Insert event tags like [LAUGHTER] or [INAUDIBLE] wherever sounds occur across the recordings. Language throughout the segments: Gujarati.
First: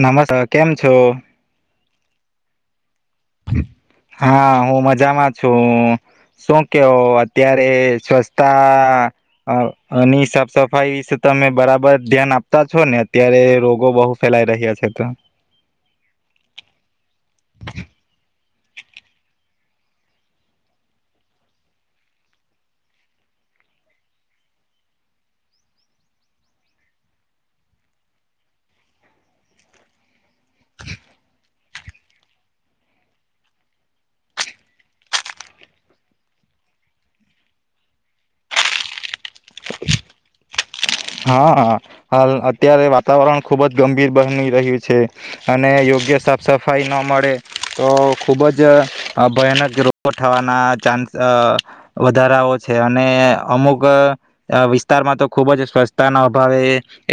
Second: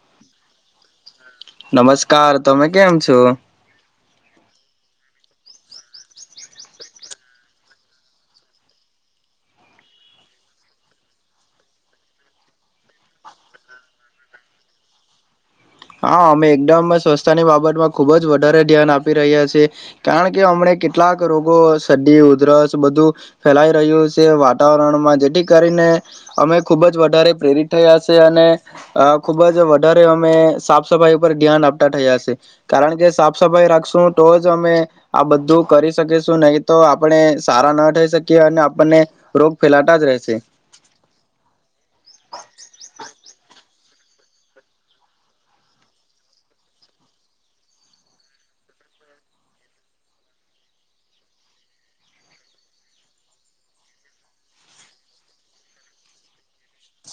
નમસ્કાર કેમ છો? નમસ્કાર તમે કેમ છ? હા હું મારી જામાં છું શું કેહો અત્યારે સ્વચ્છતાની સાફ સફાઈ વિશે તમે બરાબર ધ્યાન આપતા છો ને અત્યારે રોગો બહુ ફેલાઈ રહ્યા છે તો હા અમે એકદમ સ્વચ્છતાની બાબતમાં ખુબ જ વધારે ધ્યાન આપી રહ્યા છીએ કારણ કે અમને કેટલાક રોગો સદી ઉધરસ બધું ફેલાઈ રહ્યું છે વાતાવરણમાં જેથી કરીને અમે ખૂબ જ વધારે પ્રેરિત થયા છે અને ખુબ જ વધારે અમે સાફ સફાઈ ઉપર ધ્યાન આપતા થયા છે કારણ કે સાફ સફાઈ રાખશું તો જ અમે આ બધું કરી શકીશું નહી તો આપણે સારા ના થઈ શકીએ અને આપણને રોગ ફેલાતા જ રહેશે. હા હાલ અત્યારે વાતાવરણ ખૂબ જ ગંભીર બની રહ્યું છે, અને યોગ્ય સાફ સફાઈ ન મળે તો ખૂબ જ ભયાનક રોગો થવાના ચાન્સ વધારાઓ છે, અને અમુક વિસ્તારમાં તો ખૂબ જ સ્વસ્થ તાના અભાવે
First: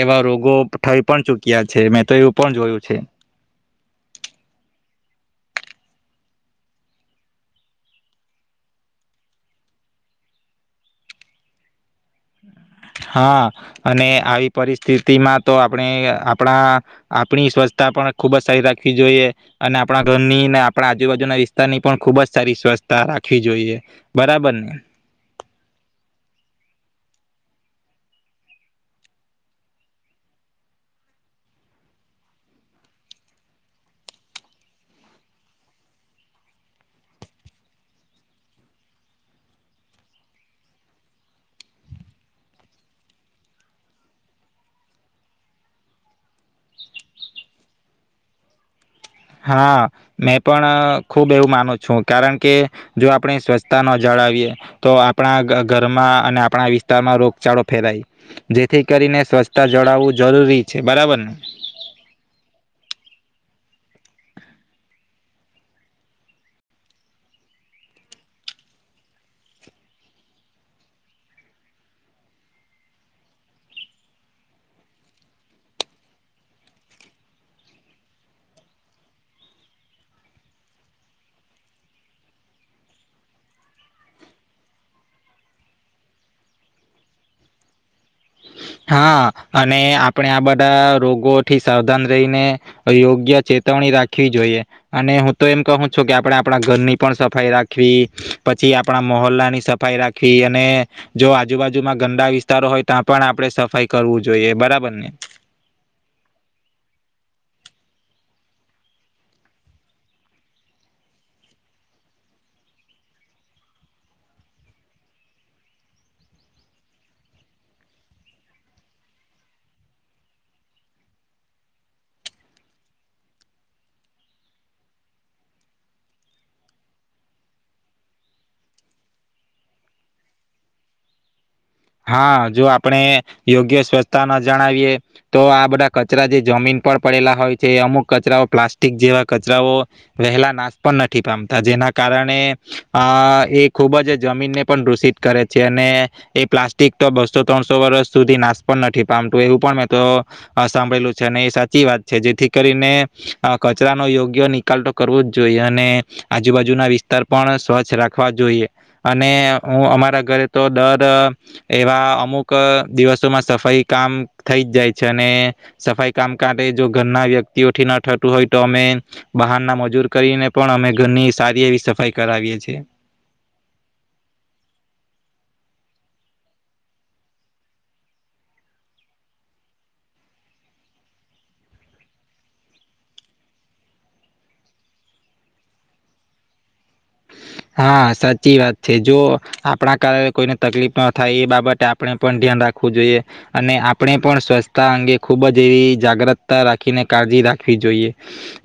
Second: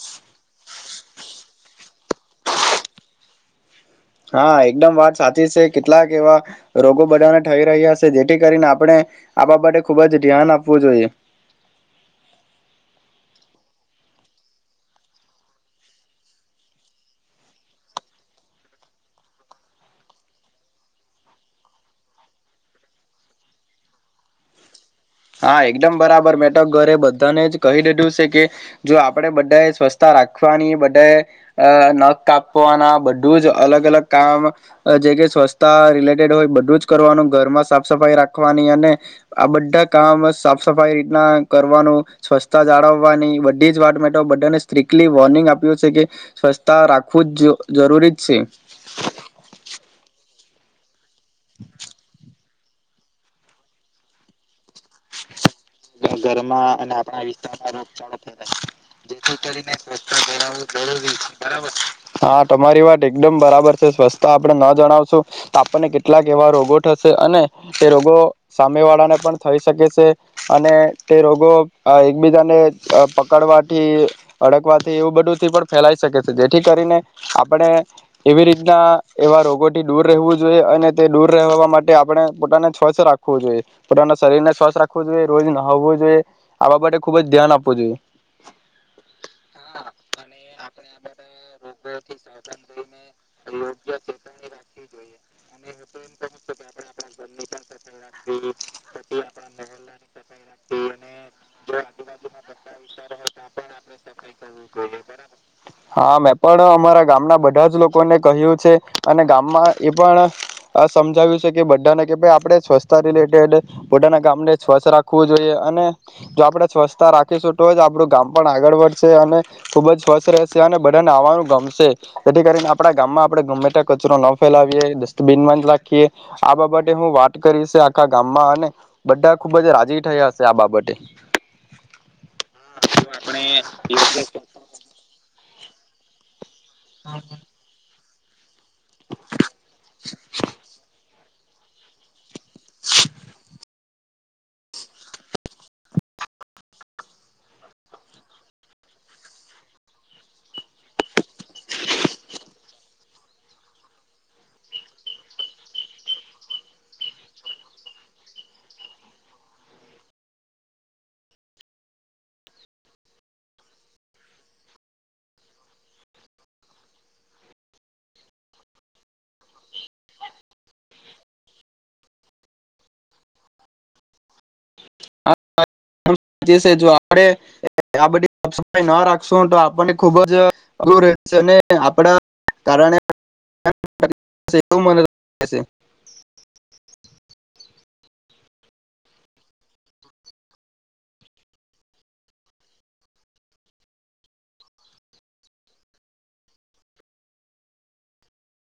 એવા રોગો થઈ પણ ચૂક્યા છે, મેં તો એવું પણ જોયું છે હા, એકદમ વાત સાચી છે, કેટલાક એવા રોગો બધાને થઈ રહ્યા છે જેથી કરીને આપણે આ બાબતે ખુબ જ ધ્યાન આપવું જોઈએ હા, અને આવી પરિસ્થિતિમાં તો આપણે, આપણા, આપણી સ્વચ્છતા પણ ખુબ જ સારી રાખવી જોઈએ અને આપણા ઘરની આપણા આજુબાજુના વિસ્તારની પણ ખુબ જ સારી સ્વચ્છતા રાખવી જોઈએ બરાબર ને હા, એકદમ બરાબર મેં તો ઘરે બધાને જ કહી દીધું છે, કે જો આપણે બધાએ સ્વચ્છતા રાખવાની બધાએ નખ કાપવાના બધું જ અલગ અલગ કામ જે કે સ્વચ્છતા રિલેટેડ હોય બધું જ કરવાનું ઘરમાં સાફ સફાઈ રાખવાની અને આ બધા કામ સાફ સફાઈ રીતના કરવાનું, સ્વચ્છતા જાળવવાની બધી જ વાટ મેઠો બધાને સ્ટ્રીકલી વોર્નિંગ આપ્યું છે, કે સ્વચ્છતા રાખવું જ જરૂરી જ શે હા, મેં પણ. ખૂબ એવું માનું છું કારણ કે. જો આપણે સ્વચ્છતા નો જળવીએ તો આપણા. અને આપણા ઘરમાં અને વિસ્તારમાં આપણા રોગચાળો વિસ્તારમાં ફેલાય રોગચળો ફેલાઈ, જેથી કરીને જેથી કરી સ્વચ્છતા ને જળાવવું સ્વચ્છતા જરૂરી જરૂરી બરાબર ને છે. બરાબર હા, તમારી વાત. એકદમ બરાબર છે. સ્વસ્તા આપણે ન જણાવશું આપણને કેટલાક એવા રોગો થશે, અને એ રોગો સામે વાળાને પણ થઈ શકે છે. અને તે રોગો એકબીજાને પકડવાથી, અડકવાથી એવું બધુંથી પણ ફેલાઈ શકે છે. જેથી કરીને આપણે એવી રીતના એવા રોગોથી દૂર રહેવું જોઈએ. અને તે દૂર રહેવા માટે આપણે પોતાને સ્વસ્છ રાખવું જોઈએ, પોતાના શરીરને સ્વસ્થ રાખે. ો જોઈએ રોજ ના હોવો જોઈએ આવા માટે ખુબ જ ધ્યાન આપવું જોઈએ [UNINTELLIGIBLE] હા, અને આપણે આ બધા રોગો થી સાવધાન રહીને યોગ્ય ચેતવણી રાખવી જોઈએ. અને હું તો એમ કહું છું કે આપડે આપણા ઘરની પણ સફાઈ રાખવી, પછી આપણા મહોલના. સફાઈ રાખી અને જો આજુબાજુમાં ગંદા વિસ્તારો હોય ત્યાં પણ. સફાઈ કરવું જોઈએ બરાબર ને હા, મેં પણ અમારા ગામના. બધા જ લોકોને કહ્યું છે અને ગામમાં એ પણ સમજાવ્યું છે કે બધાને કે ભાઈ આપણે સ્વસ્થ રિલેટેડ બધા ના. ગામને સ્વચ્છ રાખવું જોઈએ. અને જો આપણે સ્વચ્છતા રાખીશું તો જ આપડું ગામ પણ આગળ વધશે અને ખુબ જ સ્વચ્છ રહેશે, અને બધાને આવવાનું ગમશે. જેથી કરીને આપડા ગામમાં આપણે ગમે તો કચરો ન ફેલાવીએ, ડસ્ટબીનમાં જ નાખીએ. આ બાબતે હું વાત કરીશ આખા ગામમાં અને. બધા ખુબ જ રાજી થયા હશે આ બાબતે. હા, જો આપણે યોગ્ય સ્વચ્છતા ન જણાવીએ. તો આ બધા કચરા જે. જમીન પર પડેલા હોય છે, અમુક. કચરાઓ પ્લાસ્ટિક જેવા કચરાઓ વહેલા નાશ પણ નથી પામતા જેના કારણે અ, એક ખૂબ જ જમીનને પણ દૂષિત કરે છે, અને એ પ્લાસ્ટિક તો બસો- ત્રણસો વર્ષ સુધી નાશ પણ નથી પામતું એવું પણ મેં તો સાંભળેલું છે, અને એ સાચી વાત છે, જેથી કરીને કચરાનો યોગ્ય નિકાલ તો કરવો જ જોઈએ, અને આજુબાજુના વિસ્તાર પણ સ્વચ્છ રાખવા જોઈએ અને હું અમારા ઘરે તો દર એવા અમુક દિવસોમાં સફાઈ કામ થઈ જ જાય છે, અને સફાઈ કામ કાર જો ઘરના વ્યક્તિઓથી ના થતું હોય તો અમે બહારના મજૂર કરીને પણ અમે ઘરની સારી એવી સફાઈ કરાવીએ છીએ જો આપ આ બધી સાફ સફાઈ ના રાખશું તો આપણને ખુબ જ અઘરુ રહેશે અને આપણા કારણે [UNINTELLIGIBLE] એવુ મને લાગે શે હા, સાચી વાત છે જો આપણા કારણે કોઈને તકલીફ ના થાય એ બાબતે આપણે પણ ધ્યાન રાખવું જોઈએ અને આપણે પણ સ્વચ્છતા અંગે ખુબ જ એવી જાગૃતતા રાખીને કાળજી રાખવી જોઈએ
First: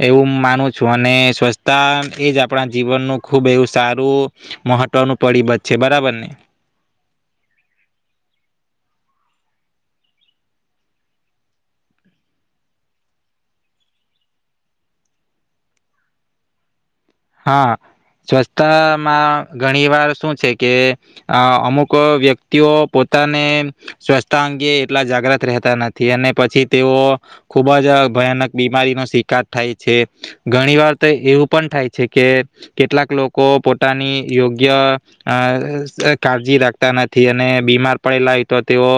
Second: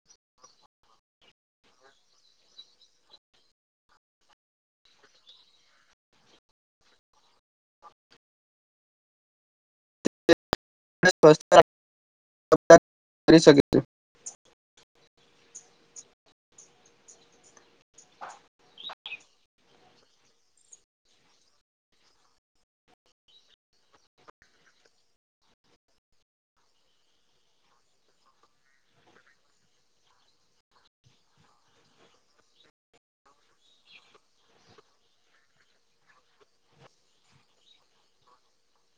એવું માનું છું અને સ્વચ્છતા એજ આપણા જીવનનું ખુબ એવું સારું મહત્વનું પડીબડ છે, બરાબર ને આપ બધા જ, બધા કરી શકે [UNINTELLIGIBLE] હા, સ્વચ્છતામાં ઘણી વાર શું છે કે અમુક વ્યક્તિઓ પોતાને સ્વચ્છતા અંગે એટલા જાગ્રત રહેતા નથી, અને પછી તેઓ ખુબ જ ભયાનક બીમારીનો શિકાર થાય છે, ઘણી વાર તો એવું પણ થાય છે કે કેટલાક લોકો પોતાની યોગ્ય અ કાળજી રાખતા નથી, અને બીમાર પડેલા હોય તો તેઓ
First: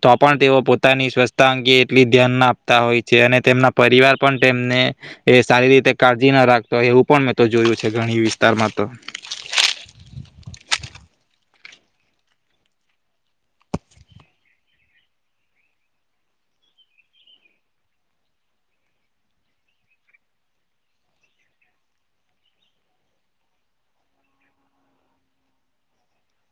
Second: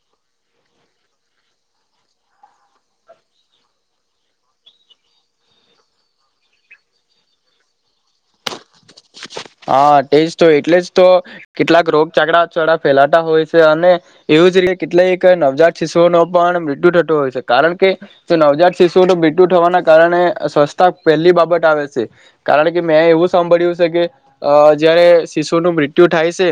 તો પણ તેઓ પોતાની સ્વચ્તા અંગે એટલી ધ્યાન ના આપતા હોય છે, અને તેમના પરિવાર પણ તેમને એ સારી રીતે કાળજી ના રાખતો હોય એવું પણ તો જોયું છે, ઘણી વિસ્તારમાં તો હા, તેજ તો એટલે જ તો કેટલાક રોગ ચાકડા ચોરા ફેલાતા હોય છે અને એવું જ રીતે એટલે એક નવજાત શિશુઓનો પણ મૃત્યુ થતો હોય છે, કારણ કે નવજાત શિશુઓ તો મૃત્યુ થવાના કારણે સ્વચ્છતા પહેલી બાબત આવે શે, કારણ કે મેં એવું સાંભળ્યું શે કે અ જયારે શિશુને મૃત્યુ થાય શે,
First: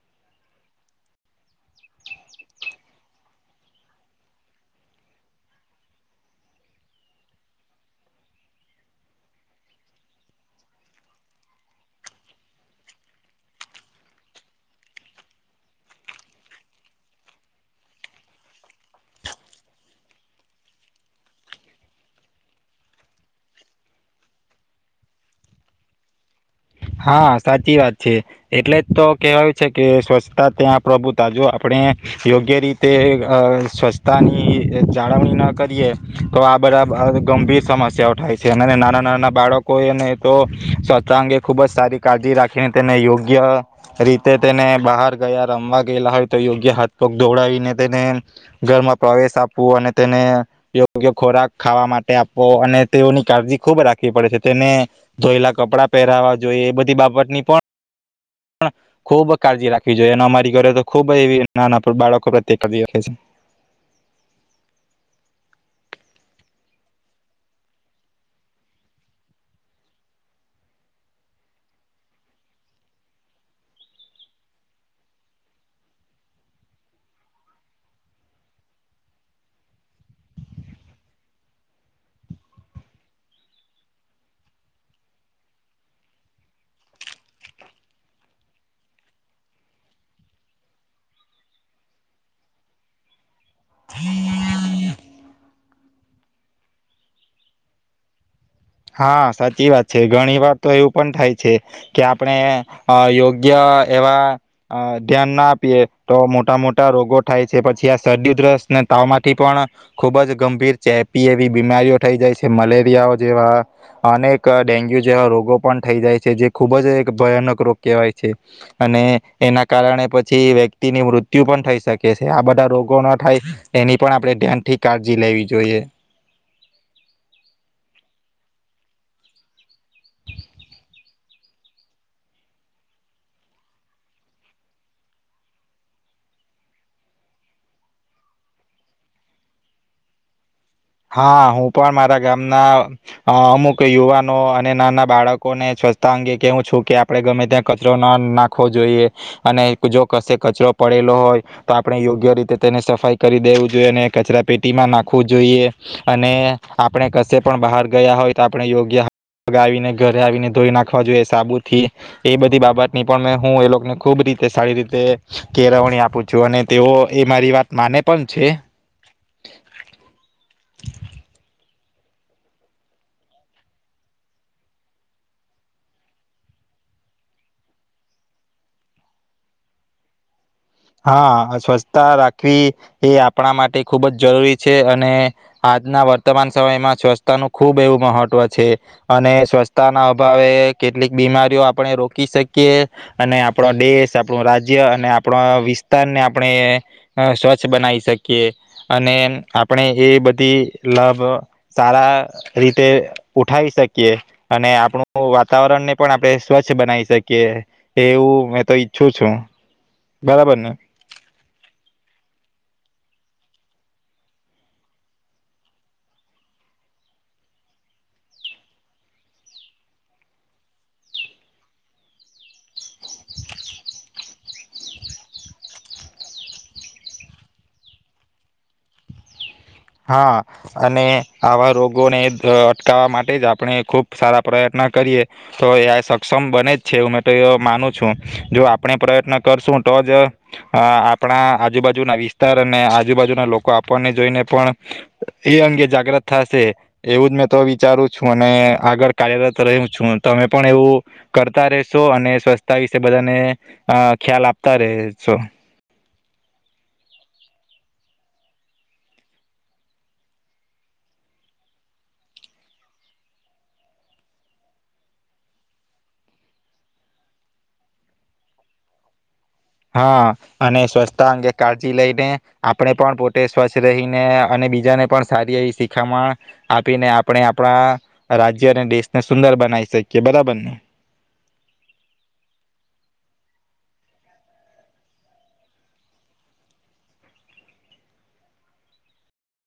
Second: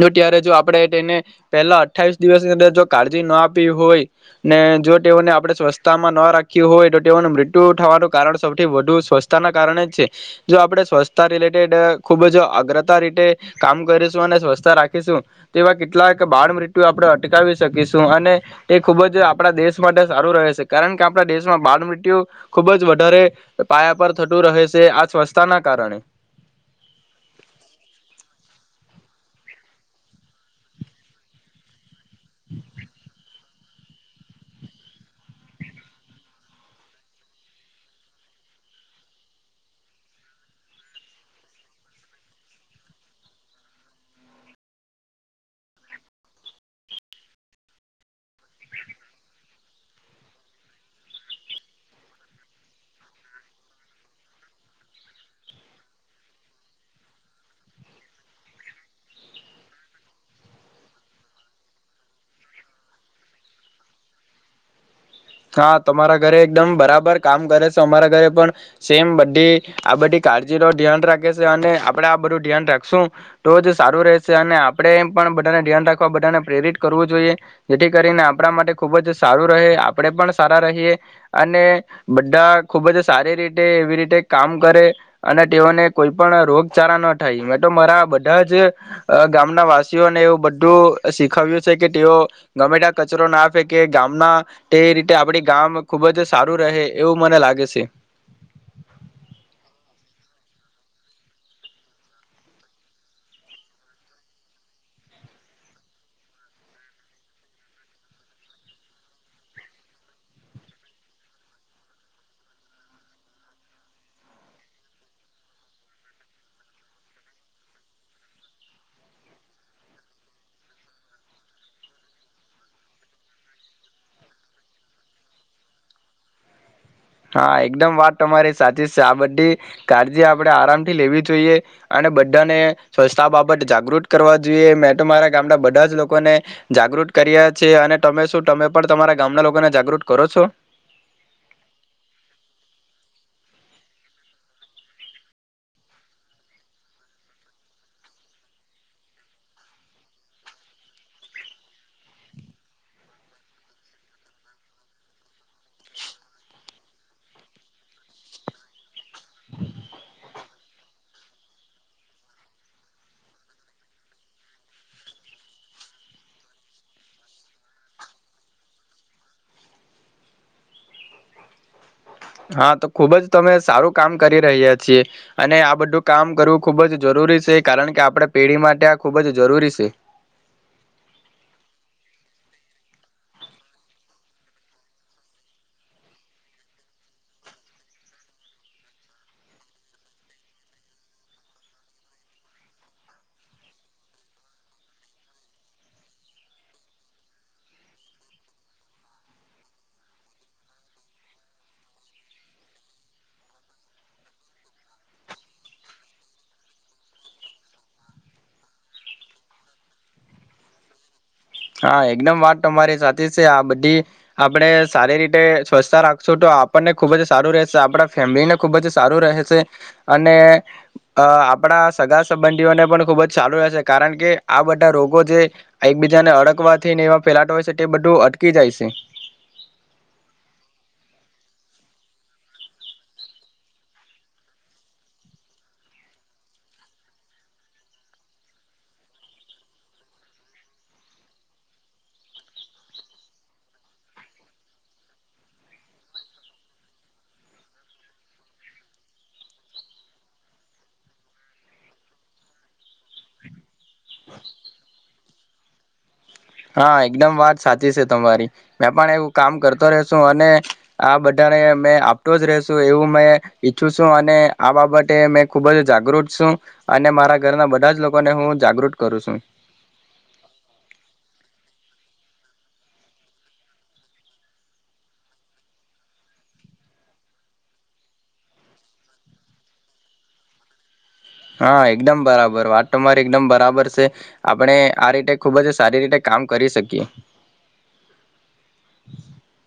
તો ત્યારે જો આપણે તેને પહેલા અઠ્ઠાવીસ દિવસની અંદર જો કાળજી ના આપી હોય ને જો તેઓને આપણે સ્વચ્છતામાં ન રાખ્યું હોય, તો તેઓનું મૃત્યુ થવાનું કારણ સૌથી વધુ સ્વચ્છતાના કારણે જ છે જો આપણે સ્વચ્છતા ખુબ જ અગ્રતા રીતે કામ કરીશું અને સ્વચ્થતા રાખીશું, તેવા કેટલાક બાળ મૃત્યુ આપણે અટકાવી શકીશું, અને તે ખુબ જ આપણા દેશ માટે સારું રહે છે, કારણ કે આપણા દેશમાં બાળ મૃત્યુ ખુબ જ વધારે પાયા પર થતું રહે શે આ સ્વચ્છતાના કારણે હા, સાચી વાત છે. એટલે જ તો કેહેવાયું છે કે સ્વચ્છતા ત્યાં પ્રભુતા જો આપણે યોગ્ય રીતે સ્વચ્છતાની જાળવણી ન કરીએ તો આ બધા ગંભીર સમસ્યાઓ થાય છે, અને નાના નાના બાળકો એને તો સ્વચ્છતા અંગે ખૂબ જ સારી કાળજી રાખીને, તેને યોગ્ય રીતે તેને બહાર ગયા રમવા ગયેલા હોય તો યોગ્ય હાથપગ દોડાવીને તેને ઘરમાં પ્રવેશ આપવો, અને તેને યોગ્ય ખોરાક ખાવા માટે આપવો અને તેઓની કાળજી ખૂબ રાખવી પડે છે, તેને ધોયેલા કપડાં પહેરાવા જોઈ એ, બધી બાબતની પણ પણ ખૂબ કાળજી રાખવી જોઈએ, અને અમારી ઘરે તો ખૂબ એવી નાના બાળકો પ્રત્યે કાળજી રાખે છે. હા, તમારા ઘરે એકદમ બરાબર કામ કરે છે, અમારા ઘરે પણ સેમ બધી આ બધી કાળજી ન ધ્યાન રાખે છે, અને આપડે આ બધું ધ્યાન રાખશું તો જ સારું રહેશે અને આપણે પણ બધાને ધ્યાન રાખવા બધાને પ્રેરિત કરવું જોઈએ જેથી કરીને આપણા માટે ખુબ જ સારું રહે. આપણે પણ સારા રહીએ અને બધા ખુબ જ સારી રીતે એવી રીતે કામ કરે અને તેઓને કોઈ પણ રોગચાળા ન થાય મેં તો મારા બધા જ અ ગામના વાસીઓને એવું બધું શીખવ્યું છે કે તેઓ ગમે તા કચરો ના ફેકે ગામના તે રીતે આપડી ગામ ખુબ જ સારું રહે એવું મને લાગે છે. હા સાચી વાત છે ઘણી વાર તો એવું પણ થાય છે કે આપણે અ યોગ્ય એવા અ ધ્યાન ના આપીએ તો મોટા મોટા રોગો થાય છે પછી આ સરદી દ્રસ્તને તાવ માંથી પણ ખુબ જ ગંભીર ચેપી એવી બીમારીઓ થઈ જાય છે મલેરિયાઓ જેવા અનેક ડેન્ગ્યુ જેવા રોગો પણ થઈ જાય છે જે ખૂબ જ ભયાનક રોગ કહેવાય છે અને એના કારણે પછી વ્યક્તિની મૃત્યુ પણ થઈ શકે છે આ બધા રોગો ન થાય એની પણ આપણે ધ્યાનથી કાળજી લેવી જોઈએ. હા એકદમ વાત તમારી સાચી છે આ બધી કાળજી આપણેે આરામ થી લેવી જોઈએ અને બધાને સ્વચ્છતા બાબત જાગૃત કરવા જોઈએ મેં તો મારા ગામના બધા જ લોકોને જાગૃત કર્યા છે અને તમે શું તમે પણ તમારા ગામના લોકોને જાગૃત કરો છો? હા હું પણ મારા ગામના અ અમુક યુવાનો અને નાના બાળકોને સ્વચ્છતા અંગે કવું છું કે આપડે ગમે ત્યાં કચરો ના નાખવો જોઈએ અને જો કશે કચરો પડેલો હોય તો આપણે યોગ્ય રીતે તેને સફાઈ કરી દેવું જોઈએ અને કચરા પેટીમાં નાખવું જોઈએ. અને આપણે કશે પણ બહાર ગયા હોય તો આપણે યોગ્ય આવીને ઘરે આવીને ધોઈ નાખવા જોઈએ સાબુથી. એ બધી બાબતની પણ હું એ લોકોને ખુબ રીતે સારી રીતે કેળવણી આપું છું અને તેઓ એ મારી વાત માને પણ છે. હા તો ખુબ જ તમે સારું કામ કરી રહ્યા છીએ અને આ બધું કામ કરવું ખુબ જ જરૂરી છે કારણ કે આપડા પેઢી માટે આ ખુબ જ જરૂરી સે. હા સ્વરછતા રાખવી એ આપણા માટે ખુબ જ જરૂરી છે અને આજના વર્તમાન સમયમાં સ્વચ્છતા નું ખૂબ એવું મહત્વ છે અને સ્વરછતાના અભાવે કેટલીક બીમારીઓ આપણે રોકી શકીએ અને આપણો દેશ આપણું રાજ્ય અને આપણા વિ વિસ્તારને આપણે અ સ્વચ્છ બનાવી શકીએ અને આપણે એ બધી લાભ સારા રીતે ઉઠાવી શકીએ અને આપણું વાતાવરણને પણ આપણે સ્વચ્છ બનાવી શકીએ એવું મેં તો ઈચ્છું છું. બરાબરને? હા એકદમ વાત તમારી સાચી જ છે આ બધી આપણે સારી રીતે સ્વચ્છતા રાખશું તો આપણને ખૂબ જ સારું રહેશે આપણા ફેમિલીને ખૂબ જ સારું રહેશે અને અ આપણા સગા સંબંધીઓને પણ ખૂબ જ સારું રહેશે કારણ કે આ બધા રોગો જે એકબીજાને અડગ ટકવાથી ને એમાં ફેલાટો હોય છે તે બધું અટકી જાય છે. હા અને આવા રોગોને અટકાવવા માટે જ આપણે ખુબ સારા પ્રયત્ન કરીએ તો એ સક્ષમ બને જ છે હુંં તો એ માનું છું જો આપણે પ્રયત્ન કરશું તો જ અ આપણા આજુબાજુના વિસ્તાર અને આજુબાજુના લોકો આપણને જોઈને પણ એ અંગે જાગ્રત થશે એવું જ મેં તો વિચારું છું અને આગળ કાર્યરત રેહુ છું તમે પણ એવું કરતા રહેશો અને સ્વરછતા વિશે બધાને આ ખ્યાલ આપતા રહેશો. હા એકદમ વાત સાચી છે તમારી મેં પણ એવું કામ કરતો રેસુ અને આ બધાને મે આપતો જ રેસુ એવું મેં ઈચ્છું છું અને આ બાબતે મે ખુબ જ જાગૃત છું અને મારા ઘરના બધા જ લોકોને હું જાગૃત કરું છું. હા અને સ્વચ્છતા અંગે કાળજી લઈને આપણે પણ પોતે સ્વચ્છ રહીને અને બીજાને પણ સારી એવી શીખામણ આપીને આપણે આપણા રાજ્ય અને દેશને સુંદર બનાવી શકીએ બરાબરને? હા એકદમ બરાબર વાત તમારી એકદમ બરાબર છે આપણે આ રીતે ખુબ જ સારી રીતે કામ કરી શકીએ.